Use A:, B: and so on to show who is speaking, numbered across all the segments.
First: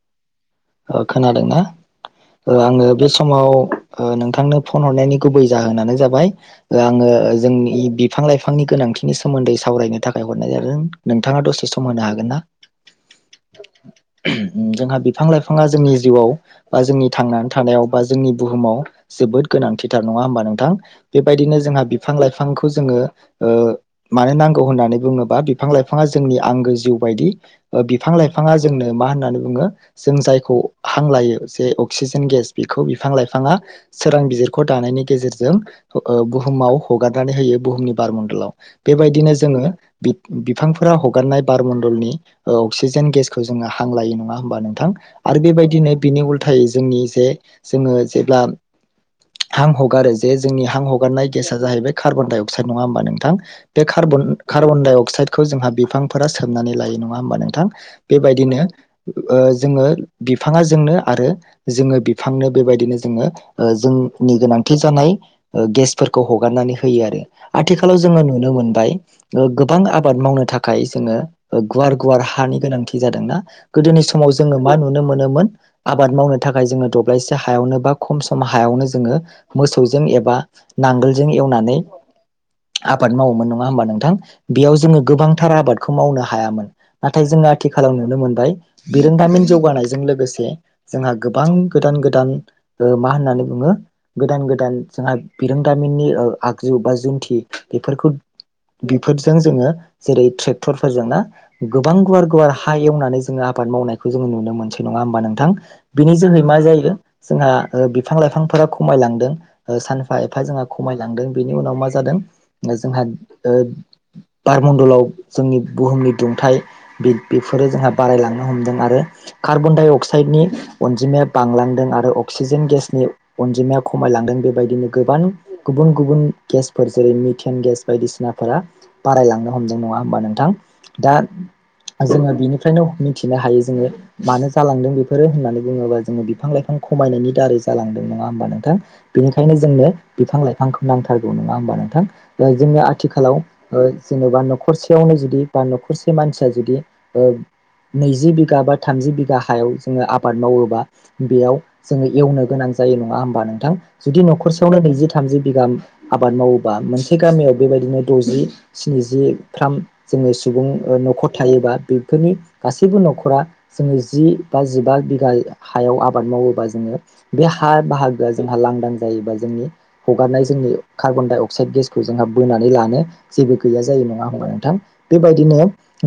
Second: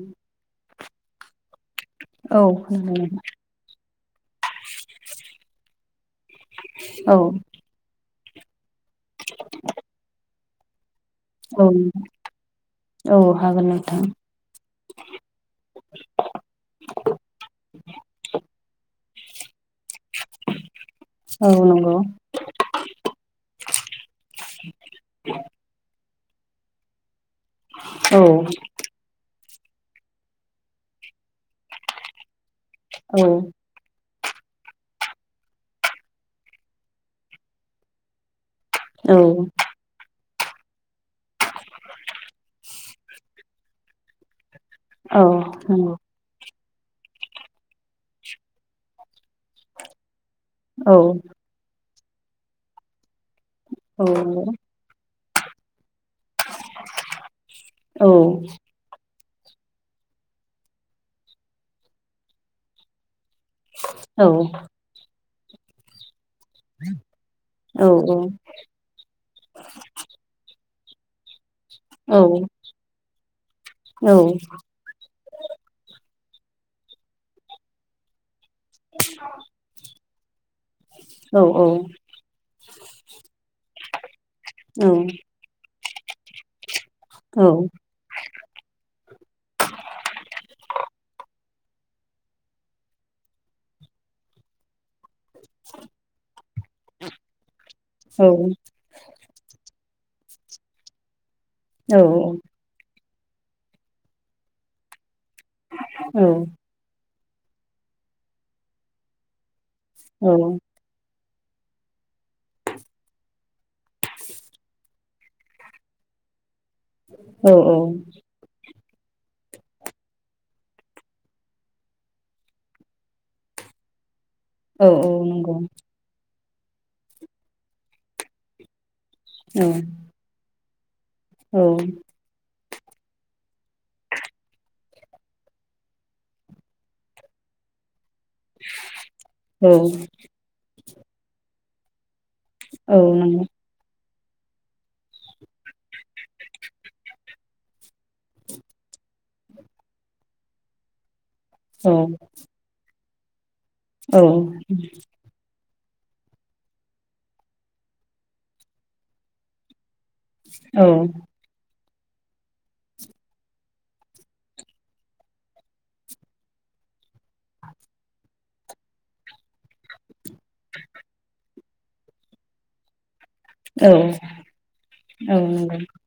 A: उम।
B: ओ खोनादोंना?
A: औ
B: ़ आङो बे
A: खोनादों
B: समाव ओ नोंथांनो फन हरनायनि गुबै जाहोनानो जाबाय आङो जोंनि फां लाइफांनि गोनांथिनि सोमोन्दै सावरायनो थाखाय हरनाय जादों। नोंथाङा
A: नोंथां औ
B: दसे सम होनो हागोन ना?
A: औ हागोन नोंथां
B: नोंथांया बिफां लाइफाङा जोंनि जिउआव ओ जोंनि थांनानै थानायाव बा जोंनि बुहुमाव जोबोद गोनांथिथार नङा होमबा नोंथां?
A: औ
B: बेबायदिनो जोंहा
A: नंगौ
B: बिफां लाइफांखौ जोङो ओ मानो नांगौ होननानै बुङोबा बिफां लाइफाङा जोंनि आंगो जिउ बायदि ओ बिफां
A: औ
B: लाइफाङा जोंनो मा होननानै बुंयो जों जायखौ हां लायो जे अक्सिजेन गेस बेखौ बिफां
A: औ
B: लाइफाङा सोरांबिजिरखौ दानायनि गेजेरजों ओ बुहुमाव हगारनानै होयो बुहुमनि बारमणडलाव।
A: औ
B: बेबायदिनो जोङो बिफांफोरा हगारनाय बारमण्डलनि अक्सिजेन गेसखौ जोङो हां लायो नङा होमबा नों
A: औ
B: आरो
A: नंगौ
B: बेबायदिनो बिनि उल्थायै जोंनि जे जोङो जेब्ला हां हगारो जे जोंनि हां
A: औ
B: हगारनाय गेसआ जाहैबाय कारबनडाइअकसाइड नङा होनबा नोंथां? बे
A: नंगौ औ
B: कार्बन दडाइ अक्साइडा खौ जोंहा बिफां फोरा सोमनानै लायो नङा होमबा नोंथां
A: औ
B: बेबायदिनो ओ जोङो बिफांआ जोंनो आरो जोङो बिफांनो बेबायदिनो जोङो ओ जोंनि गोनांथि जानाय ओ गेसफोर खौ हगारनानै होयो आरो आथिखालाव जोङो नुनो मोनबाय गोबां आबाद मावनो था खाय जोङो गुवार गुवार हानि गोनांथि जादोंना गोदोनि
A: औ
B: समाव
A: औ नंगौ औ नंगौ औ नंगौ औ
B: जोङो मा नुनो मोन निमोन आबाद मावनो थाखाय जोंनो दंब्लाइसे हायावनो बा खरसे खम हायावनो जोङो मोसौ जों एबा नांगोलजों
A: औ
B: एवनानै आबाद मावोमोन नङा होमबा नोंथां बेयाव जोङो गोबांथार आबाद खौ मावनो हायामोन नाथाय जों आथिखालाव नुनो मोनबाय जौगानायजों लोगोसे जोंहा गोबां गोदान गोदान ओ मा होन्नानै बुङो गोदान गोदान जोंहा बिरोंदामिननि ओ आगजु बा जुन्थि बेफोरखौ बेफोरजों जोङो जेरै ट्रेक्टरफोरजों ना। गोबां गुवार गुवार हा एवनानै जों [unintelligible] बाद मावनायखौ जों नुनो मोनसै नङा होमबा नों थां बिनि जोहै मा जायो? जोंहा ओ बिफां लाइफांफोरा खमायलांदों। ओ सानफा एफा जोंहा खमायलांदों। बेनि उनाव मा जादों जोंहा ओ बारमणडलाव जोंनि बुहुमनि दुंथाइ बे बेफोरो जोंहा बारायलाङो। आरो कार्बन डाइ अक्साइडनि अनजिमाया बांलांदों आरो अक्सिजेन गेसनि अनजिमाया खमायलांदों। बेबायदिनो गोबां गुबुन गुबुन गेसफोरजों मिटेन गेस बायदिसिनाफोरा बारायलांनो हमदों नङा होमबा नोंथां? दा जोङो बिनि [unintelligible] मिथिनो हायो जोङो मानो जालांदों बेफोरो होननानै बुङोबा जोङो बिफां लाइफां खमायनायनि दारै जालांदोंमोन। नङा होमबा नोंथां बेनिखायनो जोंनो बिफां लाइफांखो नांथारगौ नङा होमबा नोंथां। ओ जोंनि आथिखालाव ओ जेन'बा न'खरसेयावनो जुदि बा न'खरसे मानसिया जुदि ओ नैजि बिगा बा थामजि बिगा हायाव जोङो आबाद मावोबा बेयाव जोङो एवनो गोनां जायो नं नङा होमबा नों थां जुदि न'खरसेयावनो नैजि थामजि बिगाम आबाद मावोबा मोनसे गामियाव बेबायदिनो द'जि स्निजिफ्राम जोङो सुबुं ओ न'खर थायोबा बि फोरनि गासैबो न'खरा जोङो जि बा जिबा बिघा हायाव आबाद मावोबा जोङो बे हा बाहागोआ जोंहा लांदां जायोबा जोंनि हगारनाय जोंनि कार्बन डाइ अक अक्साइड गेसखौ जोंहा बोनानै लानो जेबो गैया जायो नङा होमबा नोंथां बेबायदिनो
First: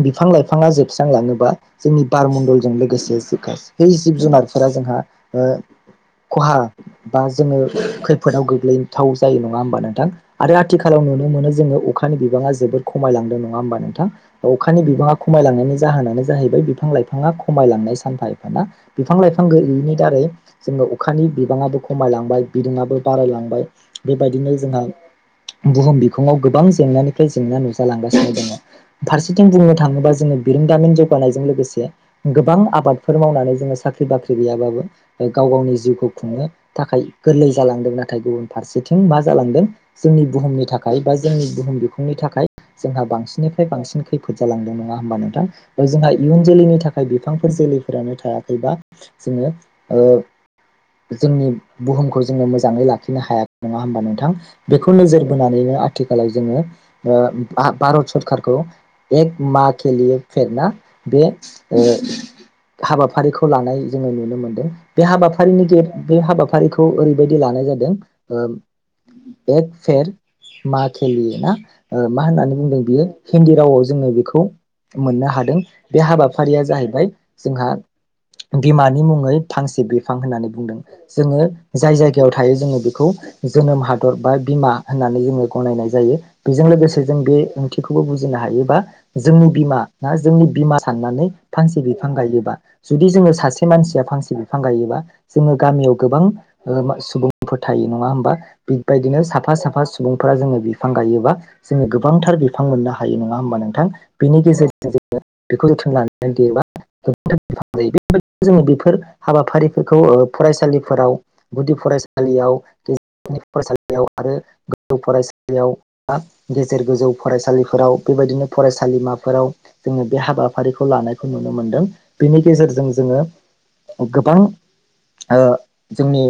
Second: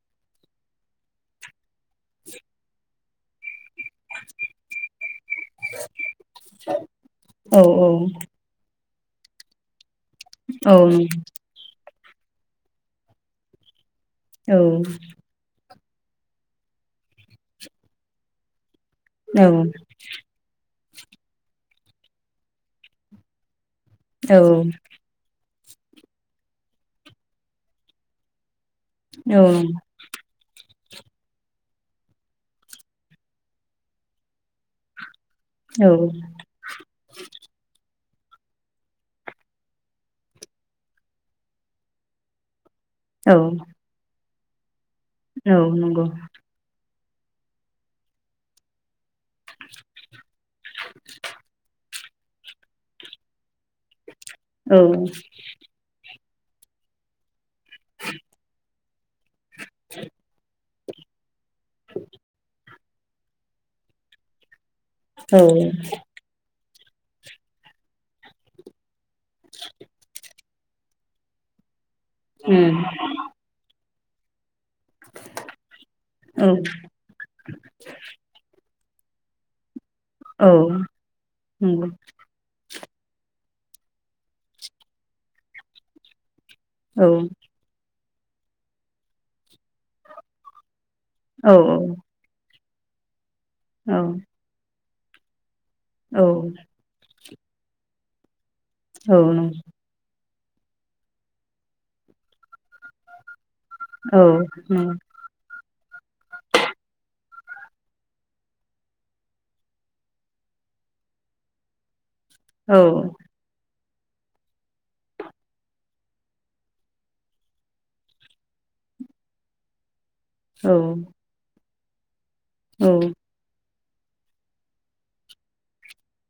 B: बिफां लाइफां बिफाङा जोबस्रांलाङो। जोंनि बारमण्डलजों लोगोसे गासै बै जिब जुनारफोरा जोंहा ओ खहा बा जोङो खैफोदाव गोग्लै थाव जायो नङा होमबा नोंथां। आरो आथिखालाव नुनो मोनो जोङो खानि बिबाङा जोबोर खमायलांदो नङा होमबा नोंथां? अखानि बिबाङा खमायलांनायनि जाहोनानो जाहैबाय बिफां लाइफाङा खमायलांनाय सानफा एफा ना बिफां लाइफां गैयिनि दारै जोङो अखानि बिबाङाबो ख खमायलांबाय बिदुंआबो बारायलांबाय बेबायदिनो जोंहा बुहुम बिखङाव गोबां जेंनानिफ्राय जेंना नुजालांगासिनो दङ'
A: औ
B: फारसेथिं बुंनो थाङोबा जोङो बिरों दामिन जे गानायजों लोगोसे गोबां आबादफोर मावनानै जोङो साख्रि बाख्रि गैयाबाबो गाव गावनि
A: औ
B: जिउखौ खुंनो थाखाय गोरलै जालांदों ना थाय गुबुन फारसेथिं मा जालांदों जोंनि बुहुमनि थाखाय बा जोंनि बुहुम बिखुंनि थाखाय जोंहा
A: औ
B: बांसिननिफ्राय बांसिन खै फोद जालांदों नङा होमबा
A: औ
B: नोंथां‌
A: नंगौ
B: जोंहा इयुन जोलैनि थाख खाय बिफांफोर जोलैफोरानो थायाखै बा जोङो ओ जोंनि बुहुमखौ जोङो मोजाङै लाखिनो हाया नङा होनोमबा नों थां
A: औ
B: बेखौ नोजोर बोनानैनो आथि [unintelligible] जोङो भा-भारत सोरखारारखौ एक मा केलि फेर ना बे ओ‌ हाबाफारिखौ लानाय जोङो नुनो मोनदों बे
A: औ
B: हाबाफारिनि बे हाबाफारिखौ खौ ओरैबायदि लानाय जादों ओ एक फेर मा केलि ना ओ मा होननानै
A: उम
B: बुंदों बियो हिन्दी रावआव जोङो बेखौ मोननो हादों बे
A: औ
B: हाबाफारिया जाहैबाय जोंहा बिमानि मुङै फांसे बिफ फां‌
A: औ
B: ह़न्नानै बुंदोन जोङो
A: नंगौ
B: जाय जायगायाव जायों जोङो खौ जोनोम हादर बा बिमा होननानै जोङो गनायनाय जायो बेजों लोगोसे
A: औ
B: जों बे ओंथिखौ खौबो बुजिनो हायोबा जोंनि बिमा ना जोंनि बिमा । साननानै
A: औ
B: फांसे बिफां गायोबा । जुदि जोङो सास। सासे
A: औ
B: मानसिया फांसे बिफां गायोबा । जोंङो। गामियाव
A: औ
B: गोबां ओ-सुबुं । फोर थायो नङा होमबा? बेबायदिनो साफा साफा सुबुं । फोरा जोङो बिफां गायोबा जोङो गोबांथार बिफां मोननो हायो नङा होमबा नों । थां बेनि गेजेरजों। [unintelligible] [unintelligible] जों बेफोर हाबाफारिफोरखौ फरायसालिफोराव गुदि फरायसा। लियाव। [unintelligible] बेव-आरो गोजौ- फरायसालियाव बा गेजेर गोजौ फरायसालिफोराव बेबायदिनो फरायसालिमाफोराव। जोङो। बे हाबाफारिखौ लानायखौ नुनो मोनदों। बिनि गेजेरजों जोङो। गोबां ओ- जोंनि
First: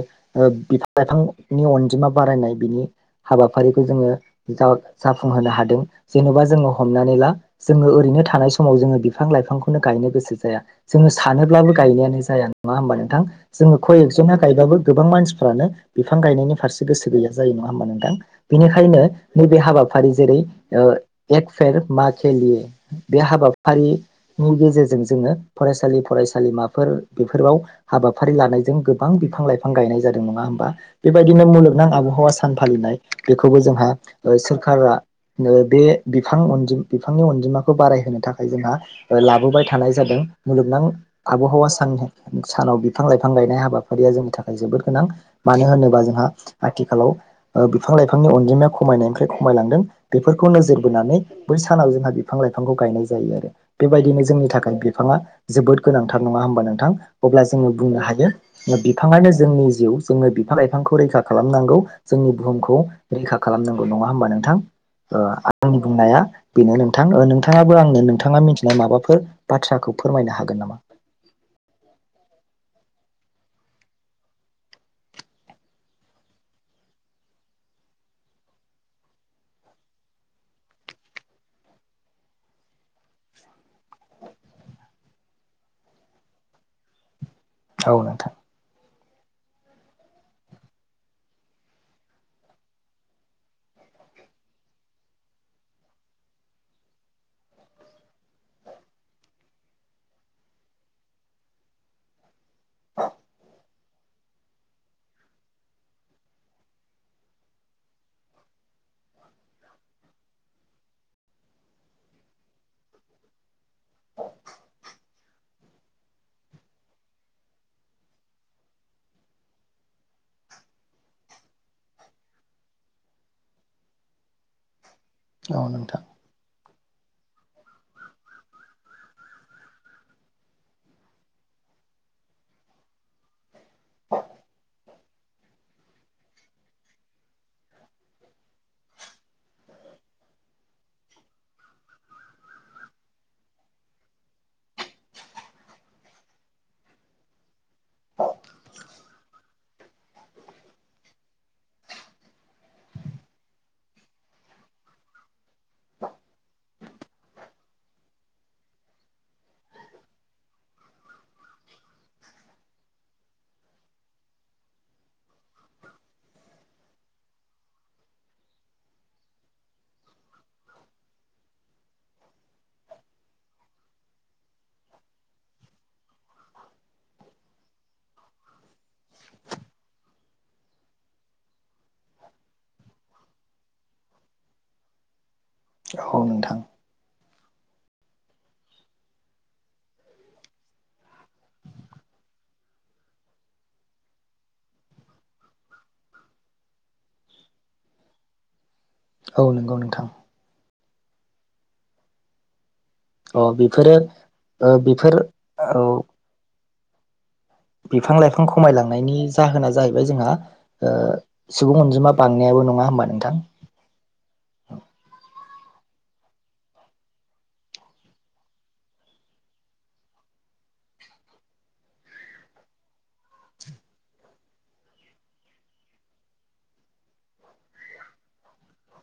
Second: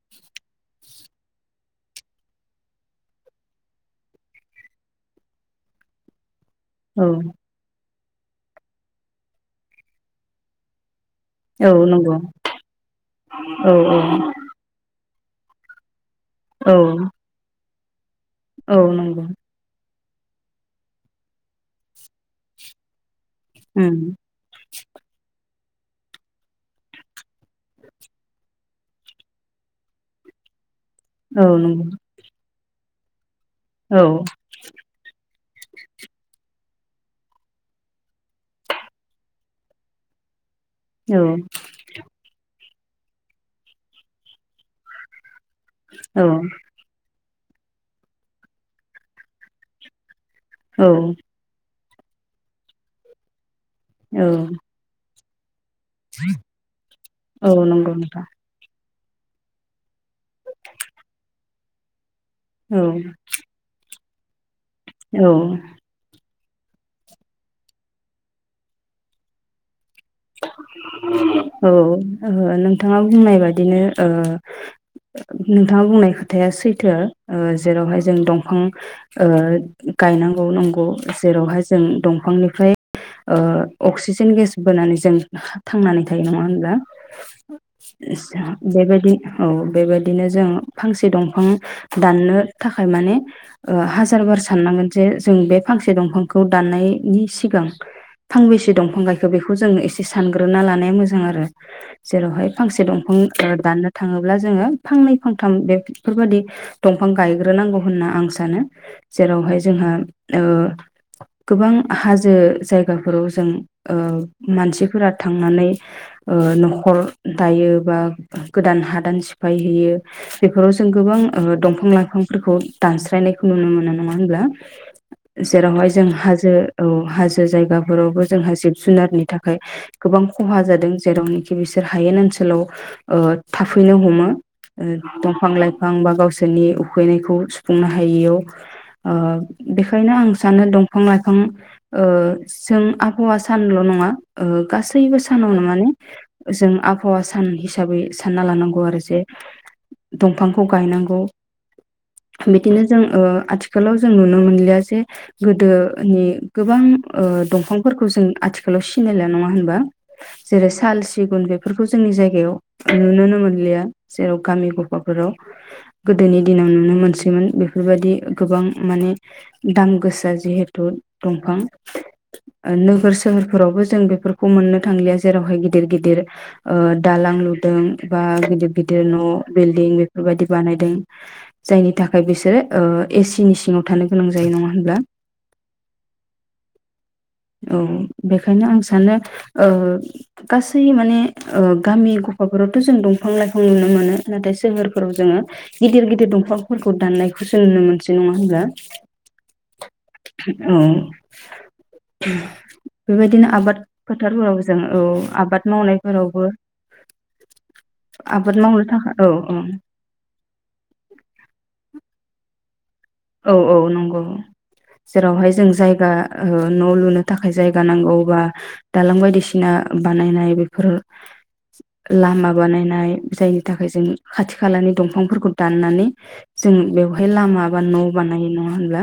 B: बिफां लाइफांनि अनजिमा बारायनाय बिनि हाबाफारिखौ जोङो जाउ-जाफुंहोनो हादों जेनेबा। जोङो हमनानै ला जोङो। बिनो [inaudible] थानाय समाव जोङो बिफां लाइफांखौनो गायनो गोसो जाया। जोङो सानोब्लाबो
A: औ नंगौ औ नंगौ औ नंगौ
B: गायनायानो जाया नङा होमबा नोंथां
A: औ
B: जोङो खय एकजना गायबाबो गोबां मानसि। फोरानो। बिफां गायनायनि फारसे
A: औ
B: गोसो गैया जायो न। होमबा नोंथां।
A: औ
B: बिनिखायनो
A: नंगौ
B: नैबे हाबा। फारि जेरै एक फेर मा खिलियो। बे
A: उम
B: हाबाफारिनि गेजेरजों जोङो। फरायसालि फरायसालिमाफोर बेफोराव हाबाफारि लानायजों गोबां बिफां लाइफां गायनाय जादों नङा होमबा।
A: औ
B: बेबायदिनो
A: नंगौ
B: मुलुगनां आबहावा। आं फालिनाय। बेखौबो जोंहा
A: औ
B: सोरखारा बे बिफां अनजि। बिफांनि अनजिमा। खौ बारायहोनो थाखाय जोंहा लाबोबाय थानाय जादों। मुलुगनां
A: औ
B: आबहावा साननो सानाव बिफां लाइफां गायनाय हाबाफारिया जोंनि थाखाय जोबोद गोनां । मानो होनोबा जोंहा आथिखालाव ओ बिफां लाइफांनि अनजिमाया खमायनायनिफ्राय खमायलांदों बेफोरखौ नोजोर
A: औ
B: बोनानै बै सानाव जोंहा बे बिफां लाइफांखौ गायनाय जायो आरो बेबायदिनो जोंनि
A: औ
B: थाखाय बिफाङा जोबोद गोनांथार नङा होमबा नोंथां अब्ला
A: औ
B: जोङो
A: नंगौ
B: बुंनो
A: नोंथां
B: हायो [unintelligible] बिफाङानो जोंनि जिउ जोङो बिफां लाइफांखौ रैखा खालामनांगौ । जोंनि बुहुमखौ
A: औ
B: रैखा खालामनांगौ । नङा होनोमबा नोंथां? ओ
A: औ
B: आंनि बुंनाया बिनो नों थां ओ नोंथाङाबो आंनो नोंथाङा मिथिनाय माबाफोर बाथ्राखौ फोरमायनो हागोन नामा
A: औ । ओ नोंथाङा बुंनाय बादिनो ओ नोंथाङा बुंनाय खोथाया सैथो ओ जेरावहाय जों दंफां ओ गायनांगौ नंगौ जेरावहाय जों दंफांनिफ्राय ओ अक्सिजेन गेस बोनानैस जों थांनानै थायो नङा होनब्ला?
B: औ नोंथां
A: इसा बेबायदि औ बेबायदिनो जों फांसे दंफां दाननो थाखाय माने ओ हाजार बार साननांगोन जे जों बे फांसे दंफांखौ दाननायनि सिगां फांबेसे दंफां गायखो बेखौ जों एस सानग्रोना लानाया मोजां आरो जेरावहाय फांसे दंफां ओ दाननो थाङोब्ला जोङो फांनै फांथाम बेब बेफोरबादि दंफां गायग्रोनांगौ होनना आं सानो जेरावहाय जोंहा ओ गोबां हाजो जायगाफोराव जों ओ मानसिफ फोरा थांनानै ओ न'खर दायो । बा गोदान हादान सिफाय हैैयो बेफोराव जों गोबां ओ दंफां लाइफांफोरखौ दानस्रायनायखौ नुनो मोनो नङा होनब्ला?
B: औ
A: जेराव हाय
B: नोंथां
A: जों हाजो औ हाजो जायगाफोरावबो जोंहा जिब जुनारनि थाखाय गोबां खहा जादों जेरावनोखि बिसोर हायेन ओनसोलाव ओ थाफैनो हमो ओ दंफां लाइफां बा गावसोरनि उखैनायखौ सुफुंनो हायैयाव ओ बेखायनो आं सानो दंफां लाइफां ओ जों आबहावा सानल' नङा ओ गासैबो सानावनो माने जों आबहावा सान हिसाबै सानना लानांगौ आरो जे दंफांखौ गायनांगौ बिदिनो जों ओ आथिखालाव जों नुनो मोनलिया जे गोदोनि गोबां ओ दंफांफोरखौ जों आथिखालाव सिनायला नङा होन बा जैरै साल सिगुन बेफोरखौ जोंनि जायगायाव नुनोनो मोनलिया जेराव गामि गफाफोराव गोदोनि दिनाव नुनो मोनसैमोन बेफोरबायदि गोबां माने दाम गोसा जिहेथु दंफां ओ नोगोर सोहोर फोरावबो जों बेफोर खौ मोननो थांलिया जेरावहाय गिदिर गिदिर ओ दालां लुदों । बा गिदिर गिदिर न' बिल्डिं बेफोर बायदि बानायदों । जायनि थाखाय बिसोरो ओ एसिनि सिङाव थानो गोनां जायो नङा होनब्ला?
B: औ नोंथां ।
A: औ बेखायनो आं सानो ओ गासै माने ओ गामि गफाफोरावथ' जों दंफां लाइफां नुनो मोनो । नाथाय सोहोरफोराव जोङो गिदिर गिदिर दंफांफोरखौ दान्नायखौसो नुनो मोनसै नङा होनब्ला ।
B: औ नंगौ नोंथां ।
A: [unintelligible]
B: अ
A: बेबायदिनो आबाद
B: बेफोरो ओ
A: फोथारफोराव जों औ
B: बेफोर
A: आबाद
B: औ
A: मावनायफोरावबो
B: बिफां लाइफां
A: आबाद मावनो थाखाय
B: खमायलांनायनि
A: औ औ
B: जाहोना जाहैबाय जोंहा ओ सुबुं अनजिमा बांनायाबो नं [unintelligible]
A: औ औ नंगौ जेरावहाय जों जायगा ओ न' लुनो थाखाय जायगा नांगौ बा दालां बायदिसिना बानायनाय बेफोर लामा बानायनाय जायनि थाखाय जों खाथि खालानि दंफांफोरखौ दाननानै जों बेवहाय लामा बा न' बानायो नङा होनब्ला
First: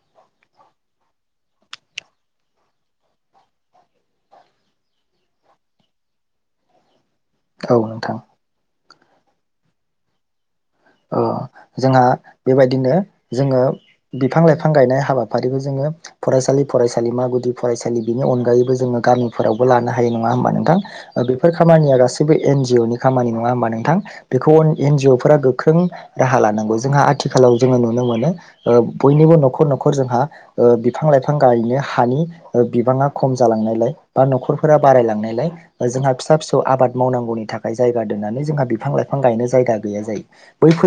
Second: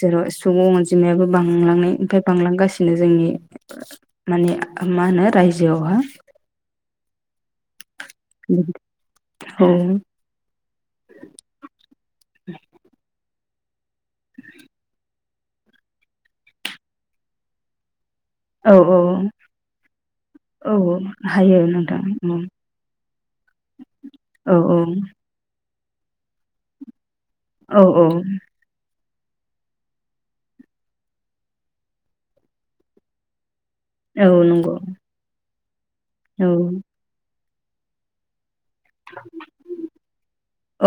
A: जेराव सुबुं अनजिमायाबो बांलांनायफाय बांलांगासिनो जोंनि माने मा होनो रायजोआव हा
B: औ नोंथां ।
A: उम औ
B: ओ जोंहा बेबायदिनो जोङो बिफां लाइफां गायनाय हाबाफारिखौ जोङो फरायसालि फरायसालिमा गुदि फरायसालि । बेनि
A: औ
B: अनगायैबो जोङो गामिफोरावबो लानो हायो नङा होमबा
A: औ
B: नोंथां ओ बेफोर
A: हायो
B: खामानिया
A: नोंथां
B: गासैबो एन जिअनि खामानि नङा हबा नोंथां
A: औ
B: बेखौ एन जिअ फ्रा गोब ख्रों राहा लानांगौ जोंहा आथ थिखालाव जोङो
A: औ
B: नुनो मोनो ओब बयनिबो न'खर न'खर जोंहा ओ बिफां लाइफां गायनो हानि बिबाङा खम जालांनाय बा
A: औ नंगौ
B: न'खरफोरा बारायलांनायलाय ओ जोंहा फिसा
A: औ
B: फिसौ आबाद मावनांगौनि थाखाय जायगा दोननानै जोंहा बि फां लाइफां गायनो जायगा गैया जायो।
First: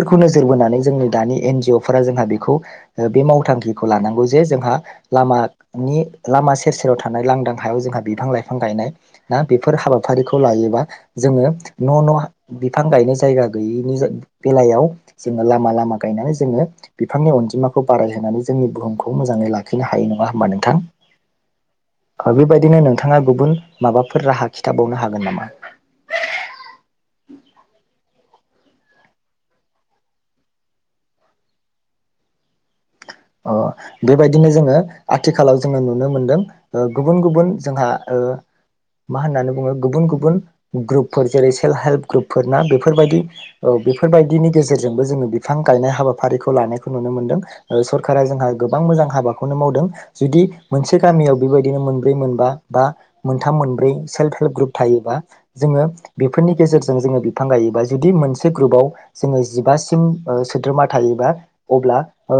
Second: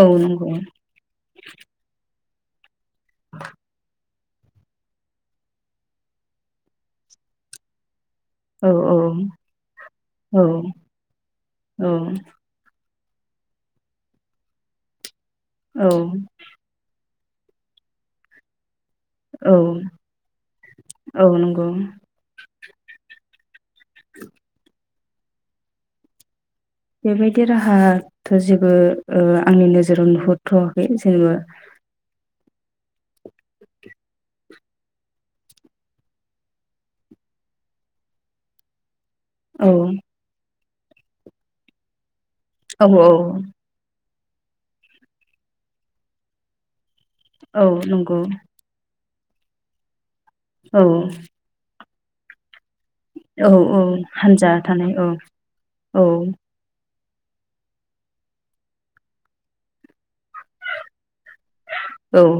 A: औ
B: नोजोर
A: नंगौ
B: बोनानै जोंनि दानि एन जि अ फोरा जोंहा बेखौ ओ बे मावथांखिखौ लानांगौ जे जोंहा लामानि लामा सेर सेराव थानाय लांदां हायाव जोंहा बिफां लाइफां
A: औ
B: गायनाय
A: औ
B: ना बेफोर हाबाफारिखौ लायोबा जोङो
A: औ
B: न' न' बिफां गायनो जायगा गैयिनि जा बेलायाव जोङो लामा
A: औ
B: लामा गायनानै जोङो बिफांनि अनजिमाखौ बारायहोनानै जोंनि बुहुमखौ मोजाङै लाखिनो हायो नङा होमबा
A: औ नंगौ
B: नोंथां बेबायदिनो नोंथाङा गुबुन माबाफोर राहा खिथाबावनो हागोन नामा?
A: बेबायदि राहाथ' जेबो ओ आंनि नोजोराव नुहुरथ'वाखै जेनेबा
B: ओ बेबायदिनो जोङो आथिखालाव जोङो नुनो मोनदों ओ गुबुन गुबुन जोंहा ओ मा होननानै
A: औ
B: बुङो गुबुन गुबुन ग्रुपफोर जेरै सेल्फ हेल्प ग्रपफोरना
A: औ औ
B: बेफोरबायदि औ बेफोर बायदिनि गेजेरजोंबो जोङो बिफां गायनाय हाबाफारिखौ लानाय नुनो मोनदों
A: औ
B: ओ सर
A: नंगौ
B: कारा जोंहा गोबां मोजां हाबाखौनो मावदों। जुदि
A: औ
B: मोनसे गामियाव बेबायदिनो मोन ब्रै, मोनबा बा
A: औ
B: मोनथाम,
A: औ
B: मोनब्रै सेल्फ
A: हानजा
B: हेल्प ग्रुप
A: थानाय औ
B: थायोबा जोङो
A: औ
B: बेफोरनि गेजेरजों जों जोङो बिफां गायोबा जुदि मोनसे ग्रुपाव जोङो जिबासिम ओ सोद्रोमा थायोबा अब्ला
A: औ
B: ओ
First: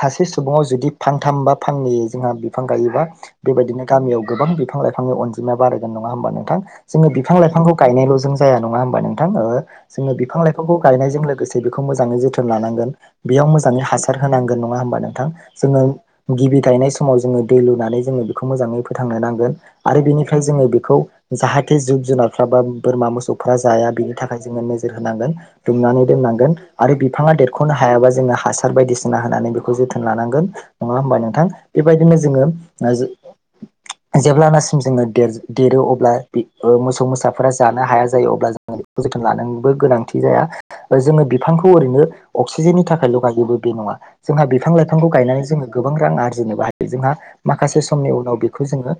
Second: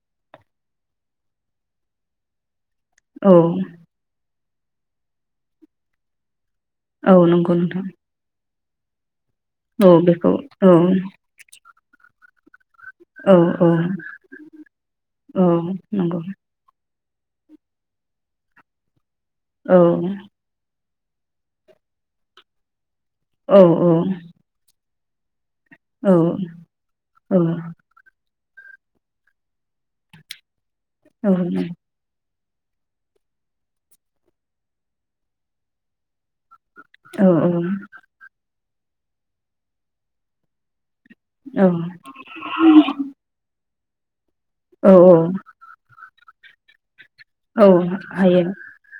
B: सासे सुबुङाव जुदि फानथामबा फाननै जोंहा बिफां गायोबा
A: औ
B: बेबायदिनो गामियाव गोबां बिफां लाइफांनि अनजिमा बारायगोन नङा होमबा नोंथां? जोङो
A: औ
B: बिफां
A: नंगौ
B: लाइफांखौ
A: नोंथां
B: गायनायल'जों जाया नङा होमबा नों थां ओ
A: औ
B: जोङो
A: बेखौ
B: बिफां लाइफांखौ
A: औ
B: गायनायजों लोगोसे बेखौ मोजाङै जोथोन फोर लानांगोन।
A: औ
B: बेयाव
A: औ
B: मोजाङै हासार होनां गोन नङा होमबा नोंथां?
A: औ
B: जोङो
A: नंगौ
B: गिबि गाइनायस समाव जोङो दै लुनानै जोङो बे मोजाङै फोथ थांनो नांगोन
A: औ
B: आरो बेनिफ्राय जोङो बेखौ जाहाथे जिब जुनारफ्रा बा बोरमा मोसौफ्रा
A: औ
B: जाया बेनि थाखाय जोङो नोज जोर होनांगोन दुमनानै
A: औ
B: दोननांगोन आरो बिफाङा
A: औ
B: देरख'नो हायाबा जोङो हा हासार बायदिसि ना होनानै बेखौ जोथोन लानांगोन। नङा होमबा नोंथां बेबायदिनो जोङो ओ जे जेब्लानासिम जोङो दे देरो अब्ला बि ओ मोसौ मोसाफोरा जानो हाया जायो अब्ला बिखौ लादोंबो गोनांथि जाया जोङो बिफांखौ ओरैनो अक्सिजेननि थाखायल' गायोबो बे नङा जोंहा बिफां
A: औ
B: लाइफांखौ गायनानै जोङो गोबां रां आर [unintelligible]
A: औ
B: माखासे समनि उनाव
A: हायो
B: बेखौ जोङो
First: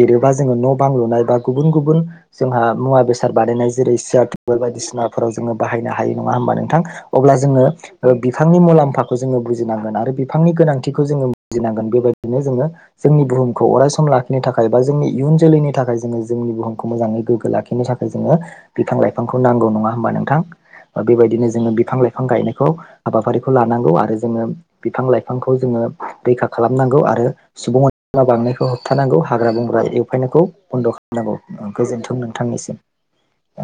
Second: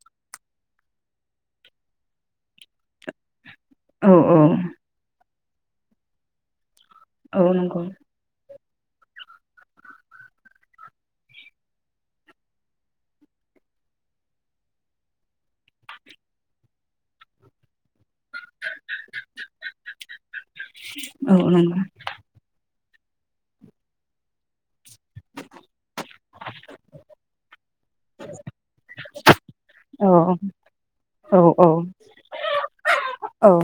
B: देरोबा जोङो न' बां लुनाय बा गुबुन गुबुन जोंहा मुवा बेसाद बानायनाय जेरै
A: औ
B: सियार
A: औ
B: थेबोल बायदिसिनाफोराव जोङो बाहायनो हायो नङा होमबा नोंथां अब्ला
A: औ
B: जोङो
A: नंगौ
B: बिफांनि मुलाम फाखौ जो जोङो बुजिनांगोन आरो बिफांनि गोनांथिखौ जोङो बुजिनांगोन बेबायदिनो जोङो जोंनि बुहुमखौ अरायस लाखिनो थाखाय बा जोंनि इयुन जोलैनि थाखाय जोङो जोंनि बुहुमखौ मोजायै गोगो लाखिनो था जोङो बिफां लाइफांखौ नांगौ नङा होमबा नोंथां
A: औ
B: बेबायदिनो जोङो
A: नंगौ
B: बिफां लाइफां गायनायखौ हाबाफारिखौ लानांगौ आरो जोङो बिफां-लाइफांखौ जोङो रैखा खालामनांगौ आरो सुबुं अनजिमा बांनायखौ होबथानांगौ हाग्रा-बंग्रा एवफायनायखौ
A: औ
B: बन्द'
A: औ
B: खालामनांगौ गोजोनथों नोंथांनिसिम।
A: औ औ